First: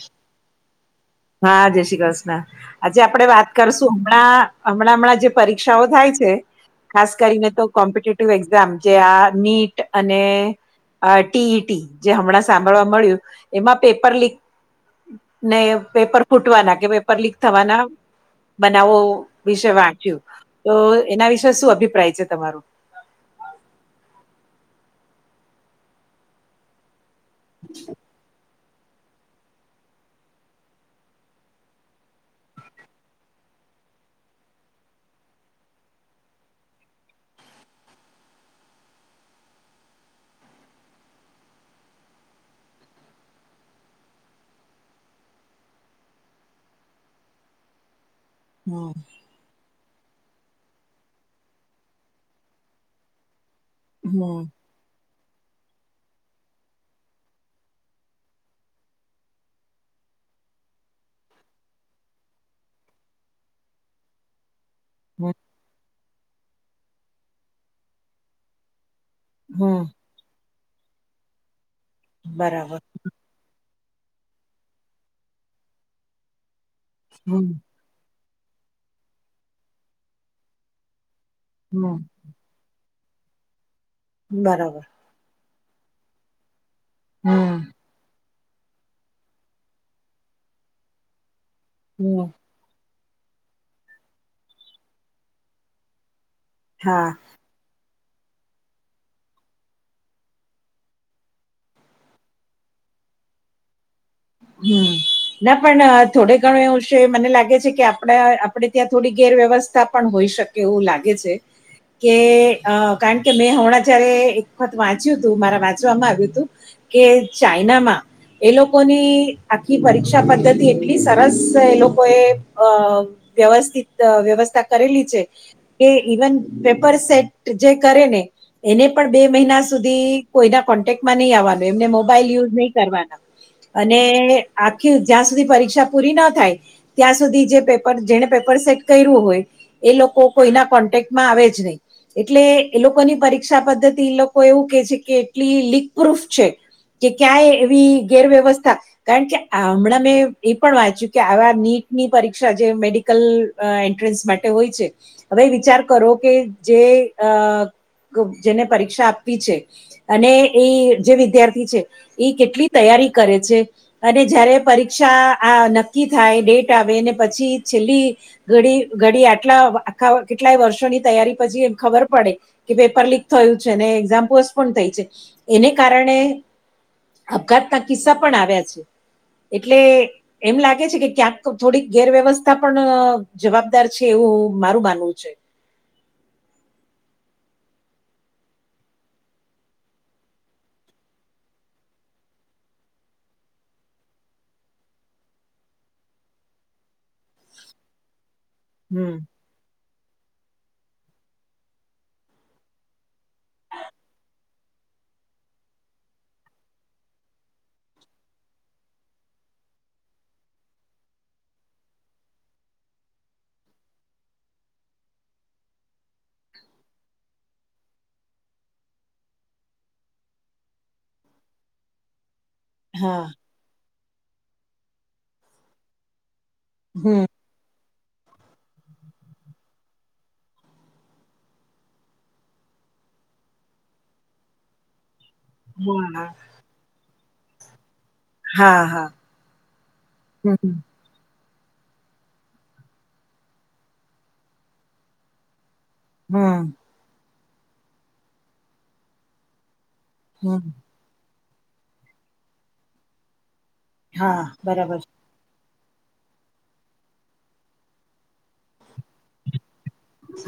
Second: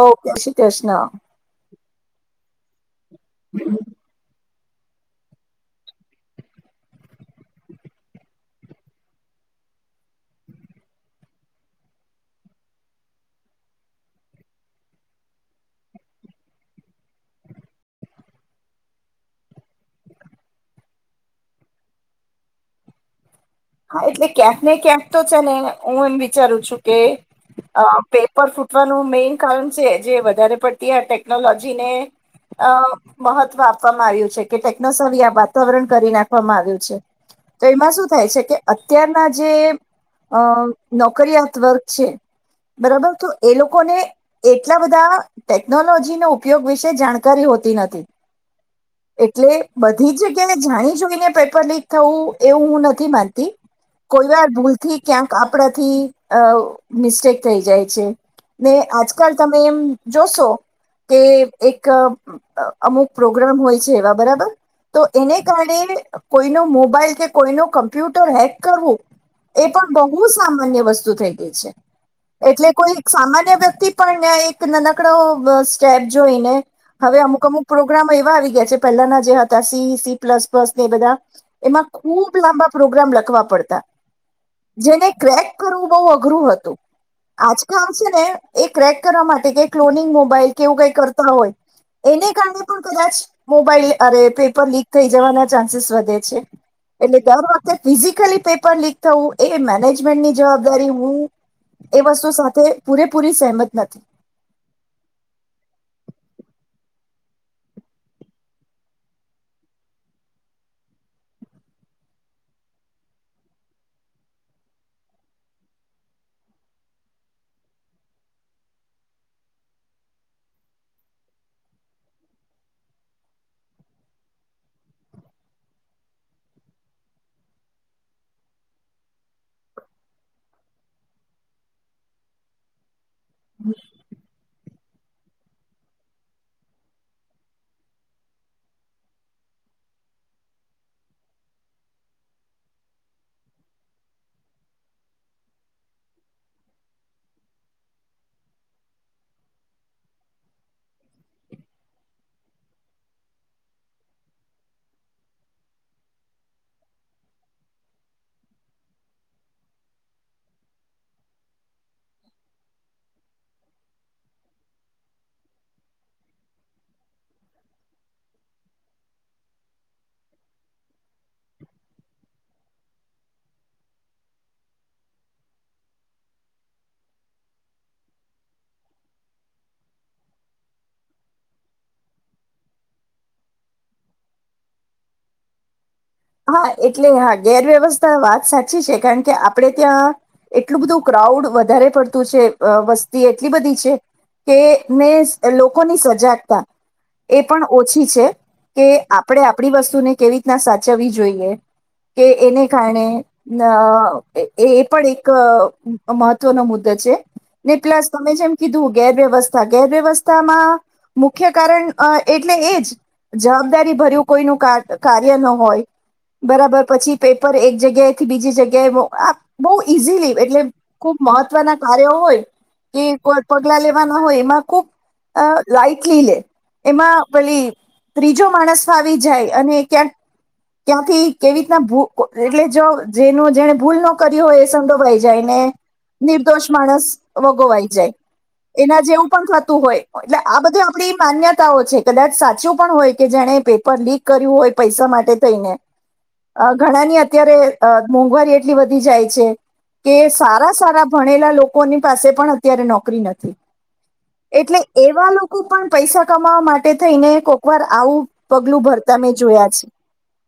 Okay Shri Krishna હા જય શ્રી કૃષ્ણ આજે આપડે વાત કરશું હમણાં હમણાં હમણાં જે પરીક્ષાઓ થાય છે ખાસ કરીને તો કોમ્પિટેટિવ એક્ઝામ જે આ નીટ અને અ ટીઈટી જે હમણાં સાંભળવા મળ્યું એમાં પેપર લીક ને પેપર ફૂટવાના કે પેપર લીક થવાના બનાવો વિશે વાંચ્યું તો એના વિશે શું અભિપ્રાય છે તમારો હા હા એટલે ક્યાંક ને ક્યાંક તો છે ને હું એમ વિચારું છું કે અ પેપર સુ નું મેઈન કારણ છે જે વધારે પડતી આ ટેકનોલોજી ને અ મહત્વ આપવામાં આવ્યું છે કે ટેકનો સવી આ વાતાવરણ કરી નાખવામાં આવ્યું છે તો એમાં શું થાય છે કે અત્યારના જે અ નોકરીિયાત વર્ગ છે બરાબર તો એ લોકોને એટલા બધા ટેકનોલોજી ન ઉપયોગ વિશે જાણકારી હોય નથી હમ એટલે બધ ી જગ્યાએ જાણી જોઈને પેપર લીક થવું એવું હું નથી માનતી કોઈ હમ વાર ભૂલથી ક્યાંક આપણાથી અ મિસ્ટેક થઈ જાય છે ને આજકાલ તમે એમ જોશો કે એક અમુક પ્રોગ્રામ હોય છે એવા બરાબર તો હમ એને કારણે કોઈનો મોબાઈલ કે કોઈ ન કમ્પ્યુટર હેક કરવું એ પણ હમ બહુ સામાન્ય વસ્તુ થઈ ગઈ છે એટલે બરાબર કોઈ સામાન્ય વ્યક્તિ પણ એક નાનાકડો સ્ટેપ જોઈને હવે અમુક હમ અમુક પ્રોગ્રામ એવા આવી યા પેલાના જે હતા સી સ પ્લસ પ્સ બધા એમાં હમ ખુબ લાંબા પ્રોગ્રામ લખવા બરાબર જેને ક્રેક કરવું બહ અઘરું હતું હમ આજ કામ છે ને એ ક્રેક કરવા માટે કે ક્લોનિંગ મોબાઈલ કેવું કઈ કરતા હોય હમ એને કારણે પણ કદાચ મોબાઈલ અરે પેપર લીક થઈ જવાના ચાન્સીસ વધે છે હા એટલે કેવાની વાત ફિઝિકલી પેપર લીક થવું એ મેનેજમેન્ટની જવાબદારી હું એ વસ્તુ સાથે પૂરેપૂરી સહેમત નથી હમ ના પણ થોડે ઘણું એવું છે મને લાગે છે કે આપડા આપડે ત્યાં થોડી ગેરવ્યવસ્થા પણ હોઈ શકે એવું લાગે છે કે કારણ કે મેં હમણાં જયારે એક વખત વાંચ્યું હતું મારા વાંચવામાં આવ્યું હતું કે ચાઈનામાં એ લોકો લોકોની આખી પરીક્ષા પદ્ધતિ એટલી સરસ એ લોકો એ વ્યવસ્ વ્યવસ્થા કરેલી છે કે ઇવન પેપર સેટ જે કરે ને એને પણ બે મહિના સુધી કોઈના કોન્ટેક્ટમાં નહી આવવાનું એમને મોબાઈલ યુઝ નહી કરવાના અને આખી જ્યાં સુધી પરીક્ષા પૂરી ના થાય ત્યાં સુધી જે પેપર જેને પેપર સેટ કર્યું હોય એ લોકો કોઈના કોન્ટેક્ટમાં આવે જ નહીં એટલે એ લોકોની પરીક્ષા પદ્ધતિ એ લોકો એવું કે છે કે એટલી લીક પ્રૂફ છે કે ક્યાંય એવી ગેરવ્યવસ્થા કારણ કે હમણાં મેં એ પણ વાંચ્યું કે આવા નીટની પરીક્ષા જે મેડિકલ એન્ટ્રન્સ માટે હોય છે હવે વિચાર કરો કે જે અ જેને પરીક્ષા આપવી છે અને એ જે વિદ્યાર્થી છે એ કેટલી તૈયારી કરે છે અને જયારે પરીક્ષા આ નક્કી થાય ડેટ આવેને પછી છેલ્લી ઘડી ઘડી આટલા આખા કેટલાય વર્ષોની તૈયારી પછી એમ ખબર પડે કે પેપર લીક થ એઝામ્પ થઈ છે એને કારણે આપઘાત ના કિસ્સા પણ આવ્યા છે એટલે એમ લાગે છે કે ક્યાંક થોડીક ગેરવ્યવસ્થા પણ જવાબદાર છે એવું ઓ મારું માનવું છે. હા એટલે હા ગેરવ્યવસ્થા વાત સાચી છે, કારણ કે આપડે ત્યાં એટલું બધું કરાઉડ વધારે પડતું છે, અ વસ્તી એટલી બધી છે. કે ને લોકોની સજાગતા એ પણ ઓછી છે. કે હમ આપણેે આપણી વસ્તુને કેવી રીતના સાચવવી જોઈએ કે એને કારણે અ એ પણ એક મહત્વનો મુદ્દો છે, ને પ્લસ તમે જેમ કીધું ગેરવ્યવસ્થા ગેરવ્યવસ્થામાં મુખ્ય કારણ અ એટલે એજ જવાબદારી ભર્યું કોઈનું કા કાર્ય ન હોય. બરાબર પછી પેપર એક જગ્યાએથી બીજી જગ્યાએ આ બહુ ઈઝીલી એટલે ખુબ મહત્વના કાર્યો હોય કે હા કો પગલા લેવાના હોય એમાં ખુબ અ લાાઈટલીલે હમ એમાં પેલી ત્રીજો માણસ આવી જાય અને ક્યાંક ક્યાંથી કેવી રીતના ભુ એટલે જો જેનું જેને ભૂલ ન કરી હોય એ સંડોવાય જાયને હા નિર્દોષ માણસ વગોવાઈ જાય હા એના હા જેવું પણ થતું હોય એટલે હમ આ બધું આપડી માન્ય તાઓ છે, કદાચ સાચું પણ હોય કે જેણે પેપર લીક કર્યું હોય પૈસા માટે થઈને હમ અ ઘણાની અત્યારે અ મોંઘવારી એટલી વધી જાય છે. કે હમ. સારા સારા ભણેલા લોકોની પાસે પણ અત્યારે નોકરી નથી. હા એટલે બરાબર એવા લોકો પણ પૈસા કમાવા માટે થઈને કોક વાર આવું પગલું ભરતા મેં જોયા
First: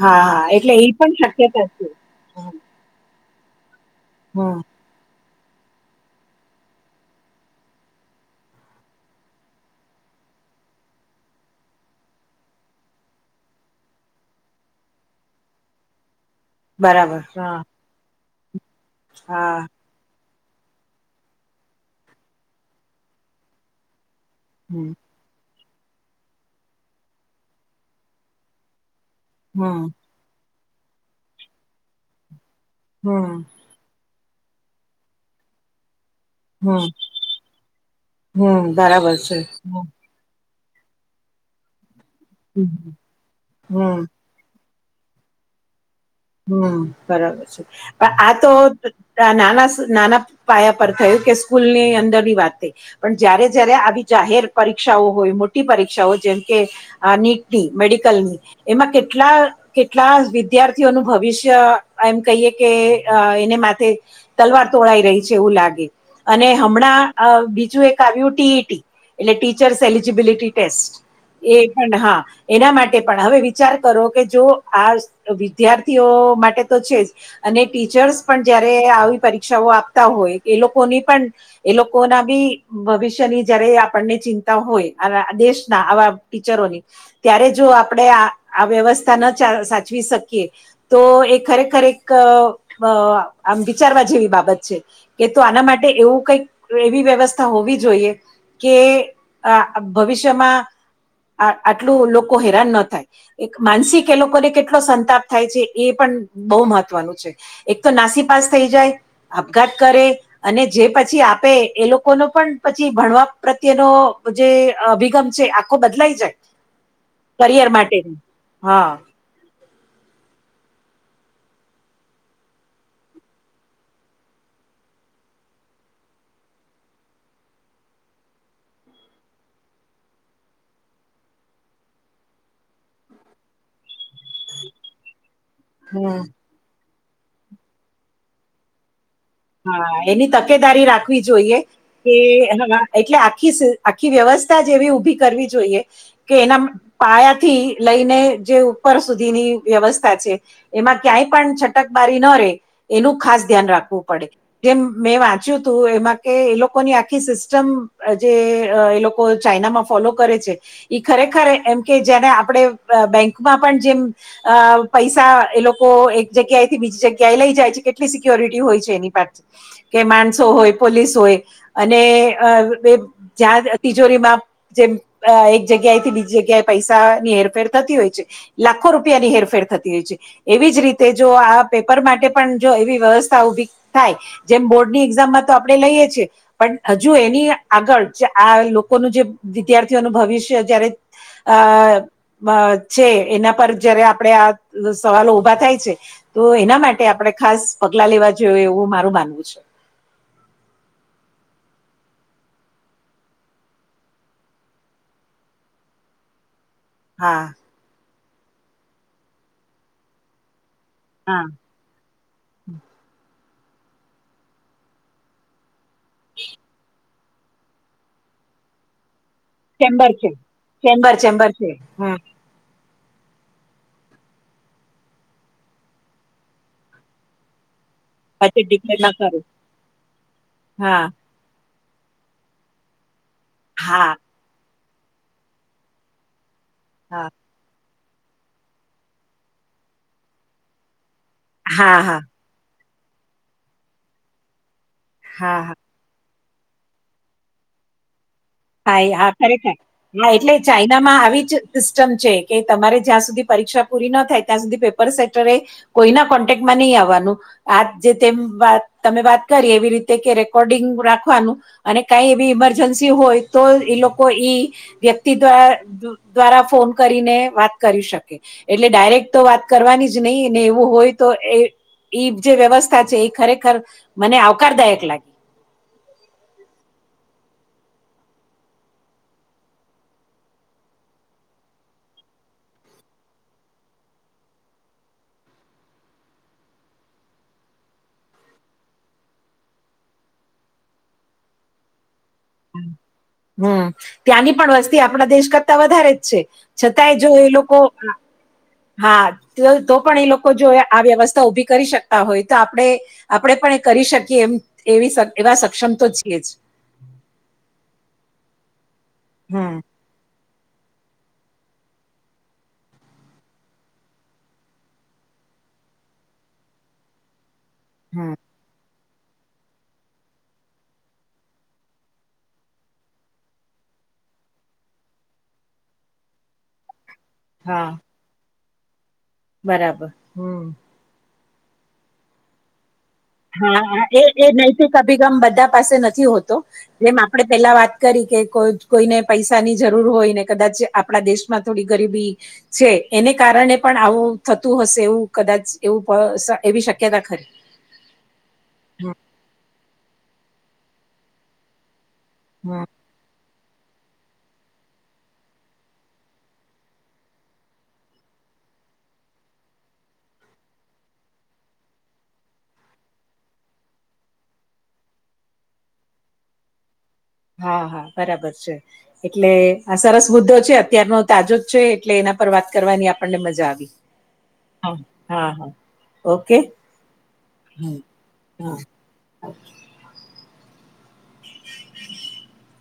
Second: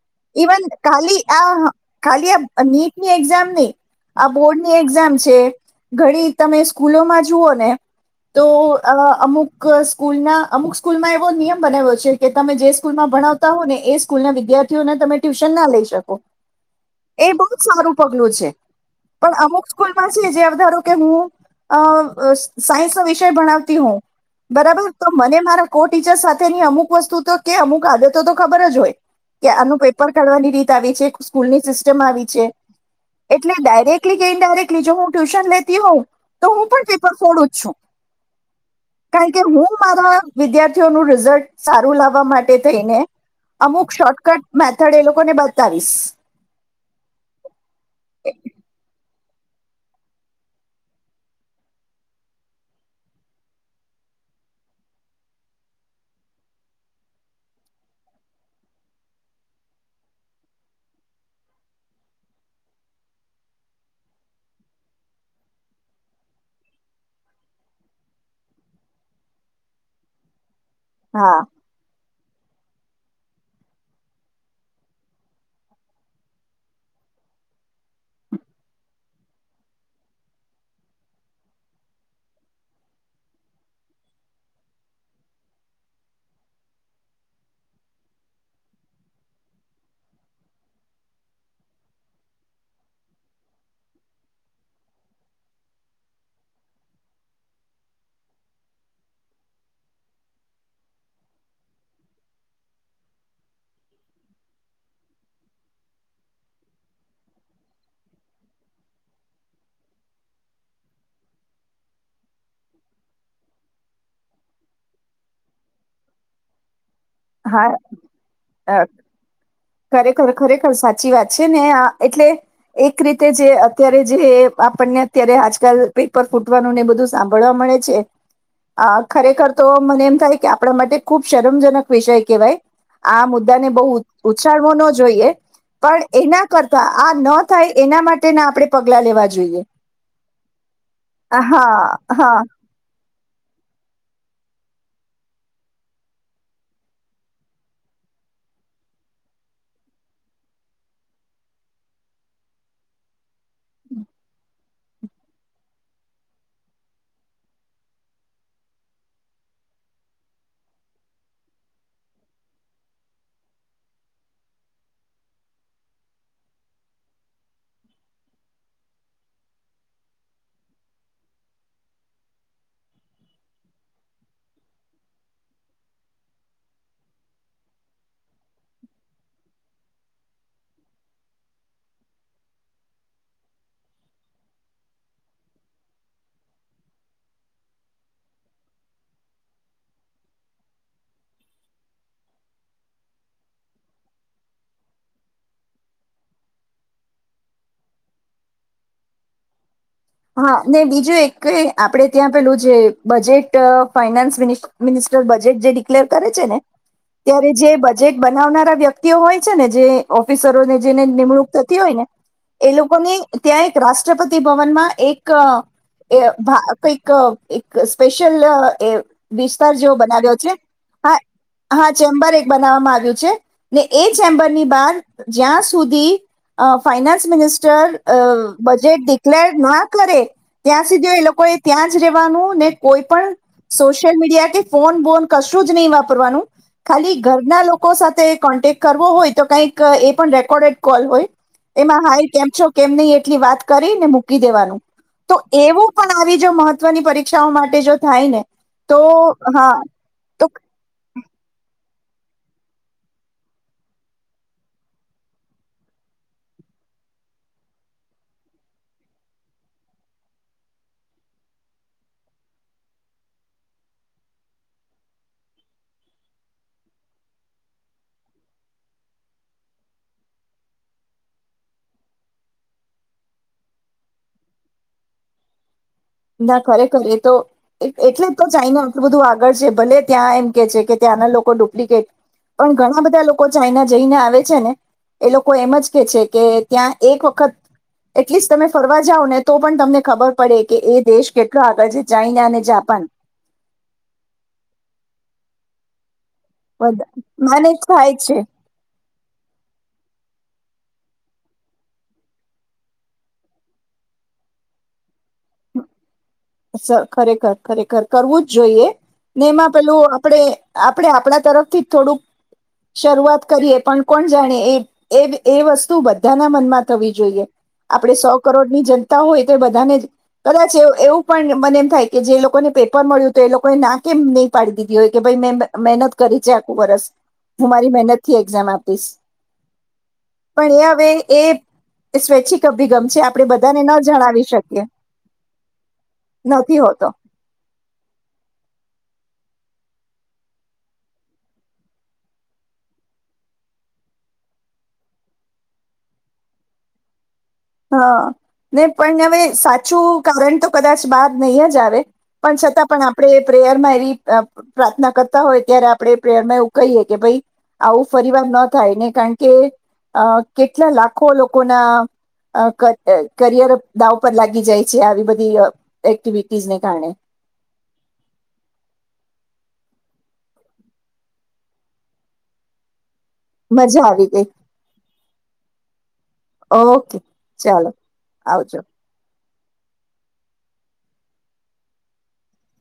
હા હા એટલે એ પણ કાલી શક્યતા આ છે ખાલી આમ હમ નીટની એક્ઝામ આ હમ બોર્ડ ની એક્ઝામ છે, ઘડી તમે સ્કૂલોમાં જુઓ ને તો અ અમુક સ્કૂલના અમુક સ્કૂલમાં એવો નિયમ બનાવ્યો છે, કે તમે જે સ્કૂલમાં ભણાવતા હોય ને એ સ્કૂલના વિદ્યાર્થીઓને તમે ટ્યુશનના લઈ શકો બરાબર એ બોવ જ હા સારું પગલું છે. પણ અમુક હા સ્કૂલ પાસે જે ધારો કે હું અ સાયન્સનો વિષય ભણાવતી હોઉ બરાબર હમ તો મને મારા કો ટીચર સાથેની અમુક વસ્તુ તો કે અમુક આદતો તો ખબર જ હોય કે આનું હમ પેપર કાઢવાની રીત આવી છે, સ્કૂલની સિસ્ટમ આવી છે. હમ એટલે ડાયરેક્ટલી કે ઇન્ડાયરેક્ટલી જો હું ટ્યુશન લેતી હોઉં તો હું પણ હમ પેપર ફોડું જ છું હમ બરાબર કારણ છે. કે હું મારા વિદ્યાર્થીઓનું રિઝલ્ટ સારું લાવવા માટે હમ થઈને હમ અમુક શોર્ટકટ મેથડ એ લોકો ને બતાવીશ હમ બરાબર છે, પણ આ તો નાના નાના પાયા પર થયું કે સ્કૂલની અંદરની વાત પણ જયારે જયારે આવી જાહેર પરીક્ષાઓ હોય મોટી પરીક્ષાઓ જેમ કે આ નીટની મેડિકલની એમાં કેટલા કેટલા વિધયાર થઈ ઓનુ ભવિષ્ય એમ કહીએ કે એને માથે તલવાર તોળાઈ રહી છે, એવું લાગે અને હમણાં અ બીજું એક આવ્યું ટીઈટી એટલે ટીચર્સ એલિજીબિલિટી ટેસ્ટ હા એ પણ હા એના માટે પણ હવે વિચાર કરો કે જો આ વિદ્યાર્થીઓ માટે તો છે, જ અને ટીચર્સ પણ જયારે આવી પરીક્ષાઓ આપતા હોય એ લોકોની પણ એલોકો ના બી ભવિષ્યની જયારે આપણને ચિંતા હોય [unintelligible] દેશ આવા ટીચરોની ત્યારે જો આપણે આ આ વયવસ્થા સાચવી શકીએ તો એ ખરેખર એક અ આમ વિચારવા જેવી બાબત છે, એ તો આના માટે એવું કઈક એવી વ્યવસ્થા હોવી જોઈએ કે આ ભવિષ્યમાં આ આટલું લોકો હેરાન ન થાય એક માનસિક એ લોકોને કેટલો સંતાપ થાય છે, એ પણ બો મહત્વનું છે, એક તો નાસીપાસ થઈ જાય આપઘાત કરે અને જે પછી આપે એ લોકોનો પણ પછી ભણવા પ્રત્યેનો જે અભિગમ છે, આખો બદલાઈ જાય કરિયર હા માટે હા ખરેખર ખરેખર સાચી વાત છે ને આ એટલે એક રીતે જે અત્યારે જે આપણને અત્યારે આજકાલ પેપર ફૂટવાનું ને બધું સાંભળવા મળ મળે છે આ ખરેખર તો મને એમ થાય કે આપણા માટે ખુબ શરમજનક વિષય કેહેવાય આ મુદ્દા ને બહુ ઉછાળવો ન જોઈએ પણ હમ એના કરતા આ ન થાય એના માટેના આપડે પગલા લેવાએ હા એની તકેદારી રાખવી જોઈએ હા કે હા એટલે આી આખી વ્યવસ્થા જ એવી ઉભી કરવી જોઈએ કે એના પાયાથી લઈને જે ઉપર સુધીની વ્યવસ્થા છે એમાં ક્યાંય પણ છટક માારી ન રે એનું ખ ધ્યાન રાખવું પ જેમ મેં વાંચ્યું હતું એમાં કે એ લોકોની આખી સિસ્ટમ જે ચાઈનામાં ફોલો કરે છે ખરેખર એમ કે જેને આપણે બેંકમાં પણ જેમ અ પૈસા એ લોકો એક જગ્યાએથી બીજી જગ્યાએ લઈ જાય છે કેટલી સિક્યોરિટી હોય છે તે ની પણ માણસો હોય પોલીસ હોય અને તિજોરીમાં જેમ એક જગ્યાએથી બીજી જગ્યાએ પૈસાની હેરફેર થતી હોય છે લાખો રૂપિયાની હેરફેર થતી હોય છે એવી જ રીતે જો આ પેપર માટે પણ જો એવી વ્યવસ્થા ઉભી થાય જેમ બોર્ડની એક્ઝામમાં તો આપણે લઈએ છીએ પણ હજુ એની આગળ આ લોકોનું જે વિદ્યાર્થીઓનું ભવિષ્ય જારે અ છે એના પર જયારે આપણેે આ સવાલો ઉભા થાય છે તો એના માટે આપણે ખાસ પગલા લેવા જો જો એવું મારું માનવું છે હા ને બીજું એક આપડે ત્યાં પેલું જે બજેટ ફાઈનાન્સ મિન મિન બજેટ જે ડિક્લેર કરે છે ને ત્યારે હા. જે બજેટ બનાવનારા વ્યક્તિઓ હોય છે ને જે ઓફિસરોને જેને હા નિમણૂક થતી હોય ને એ લોકોની ત્યાં એક રાષ્ટ્રપતિ ભવનમાં એક ભા એક એક સ્પેશલ એ વિસ્તાર જેવો બનાવ્યો છે ચેમ્બર હા ચેમ્બર છે હા ચેમ્બર એક બનાવવામાં આવે એ ચેમ્બરની બાર જ્યાં સુધી અ ફાયનાન્સ મિનિસ્ટર ડિક્લેર બજેટ ના કરું. ડિકલેર ના કરે ત્યાં હા સુધી એ લોકો એ ત્યાં જ રવાનું ને કોઈ પણ હા સોશિયલ મીડિયા કે ફોન બોન કશું જ નહીં વાપરવાનું હા ખાલી હા ઘરના લોકો સાથે કોન્ટેક કરવો હોય તો કઈક એ પણ રેકોર્ડેડ કોલ હોય હા એમાં હા હાય કેમ છો કેમને એટલી વાત કરીને મૂકી દેવાનું તો હા. એવું પણ આવી જો મહત્વની પરીક્ષાઓ માટે જો થાય ને તો હા હા ખરેખર હા તો એટલે ચાઈનામાં આવી જ સિસ્ટમ છે કે તમારે જ્યાં સુધી પરીક્ષા પૂરી ન થાય ત્યાં સુધી પેપર સેટરે કોઈના કોન્ટેક્ટમાં નહી આવવાનું આ જે તેમ તમે વાત કરી એવી રીતે કે રેકોર્ડિંગ રાખવાનું અને કઈ એવી ઇમરજન્સી હોય તો એ લોકો ઈ વ્યક્તિ દ્વા દ્વારા ફોન કરીને વાત કરી શકે એટલે ડાયરેક્ટ તો વાત કરવાની જ નહી ને એવું હોય તો એ એઈ જે વ્યવસ્થા છે એ ખરેખર મને આવકારદાયક લાગે ના ખરે ખરે તો એટલે જ તો ચાાઈને આટલું બધું આગળ છે ભલે ત્યાં એમ કે છે કે ત્યાંના લોકો ડુપ્લિકેટ પણ ઘણા બધા લોકો ચાઈના જઈને આવે છે ને એ લોકો એમ જ કે છે કે ત્યાં એક વખત એટલીસ્ટ તમે ફરવા જાવ ને તો પણ તમને ખબર પડે કે એ દેશ કેટલા હતા જે ચાઈના અને જાપાન હમ ત્યાંની પણ વસ્તી આપણા દેશ કરતા વધારે જ છે છતાંય જો એ મેનેજ લોકો થાય જ છે હા તો તો પણ એ લોકો જો આ વ્યવસ્થા ઉભી કરી શકતા હોય તો આપણે આપે પણ કરી શકી એ એવા સક્ષમ તો છીએ જ અચ્છા, ખરેખર-ખરેખર, કરવું જ જોઈએ. ને એમાં હમ પેલું આપડે આપડે આપણા તરફથી થોડુંક શરૂઆત કરીએ પણ કોણ જાણે એ એ વ એ વસ્તુ બધાના મનમાં થવી જોઈએ. આપડે સો હમ કરોડની જનતા હોય તો બધાને જ કદાચ એ એવું પણ મને એમ થાય કે જે લોકોને પેપર મળ્યું તું એ લોકોએ ના કેમ નહીં પાડી દીધી હોય, કે ભઈ મે મહેનત કરી રી છે આખું વરસ. હું હા મારી મહેનત થી એક્ઝામ આપીશ. બરાબર હમ પણ એ હવે એ એ સ્વૈચ્છિક અભીગમ હા, હા એ એ નૈતિક અભિગમ બધા પાસે નથ થી હતો. નથી હોતો જેમ આપણે પેલા વાત કરી કે કોઈ કોઈને પૈસાની જરૂર હોય ને કદાચ આપણા દેશમાં થોડી ગરીબી છે, એને કારણે પણ આવ વું થતું હશે એવું કદાચ એવું પણ સ એવી શક્યતા ખરી. હા ને પણ હવે સાચું કારણ તો કદાચ બાર નહી જ આવે. પણ હમ છતાં પણ આપડે પ્રેયર માં એવી અહ પ્રાર્થના કરતા હોય ત્યારે આપણેે પ્રેયર માં એવું કહીએ કે ભઈ આવું ફરી વાર ન થાય ને કારણ કે અહ કેટલા લાખો લોકોના અહ ક અહ કરિયર દાવ પર લાગી જાય છે આવી બધી અહ એક્ટિવિટીઝને કારણે. હા, હા બરાબર છે. એટલે આ સરસ મુદ્દો છે અત્યારનો તાજો જ છે એટલે એના પર વાત કરવાની આપને મજા આવી. હા, હા, હા. ઓકે, ઓકે ચાલો હા, આવજો હા. [inaudible]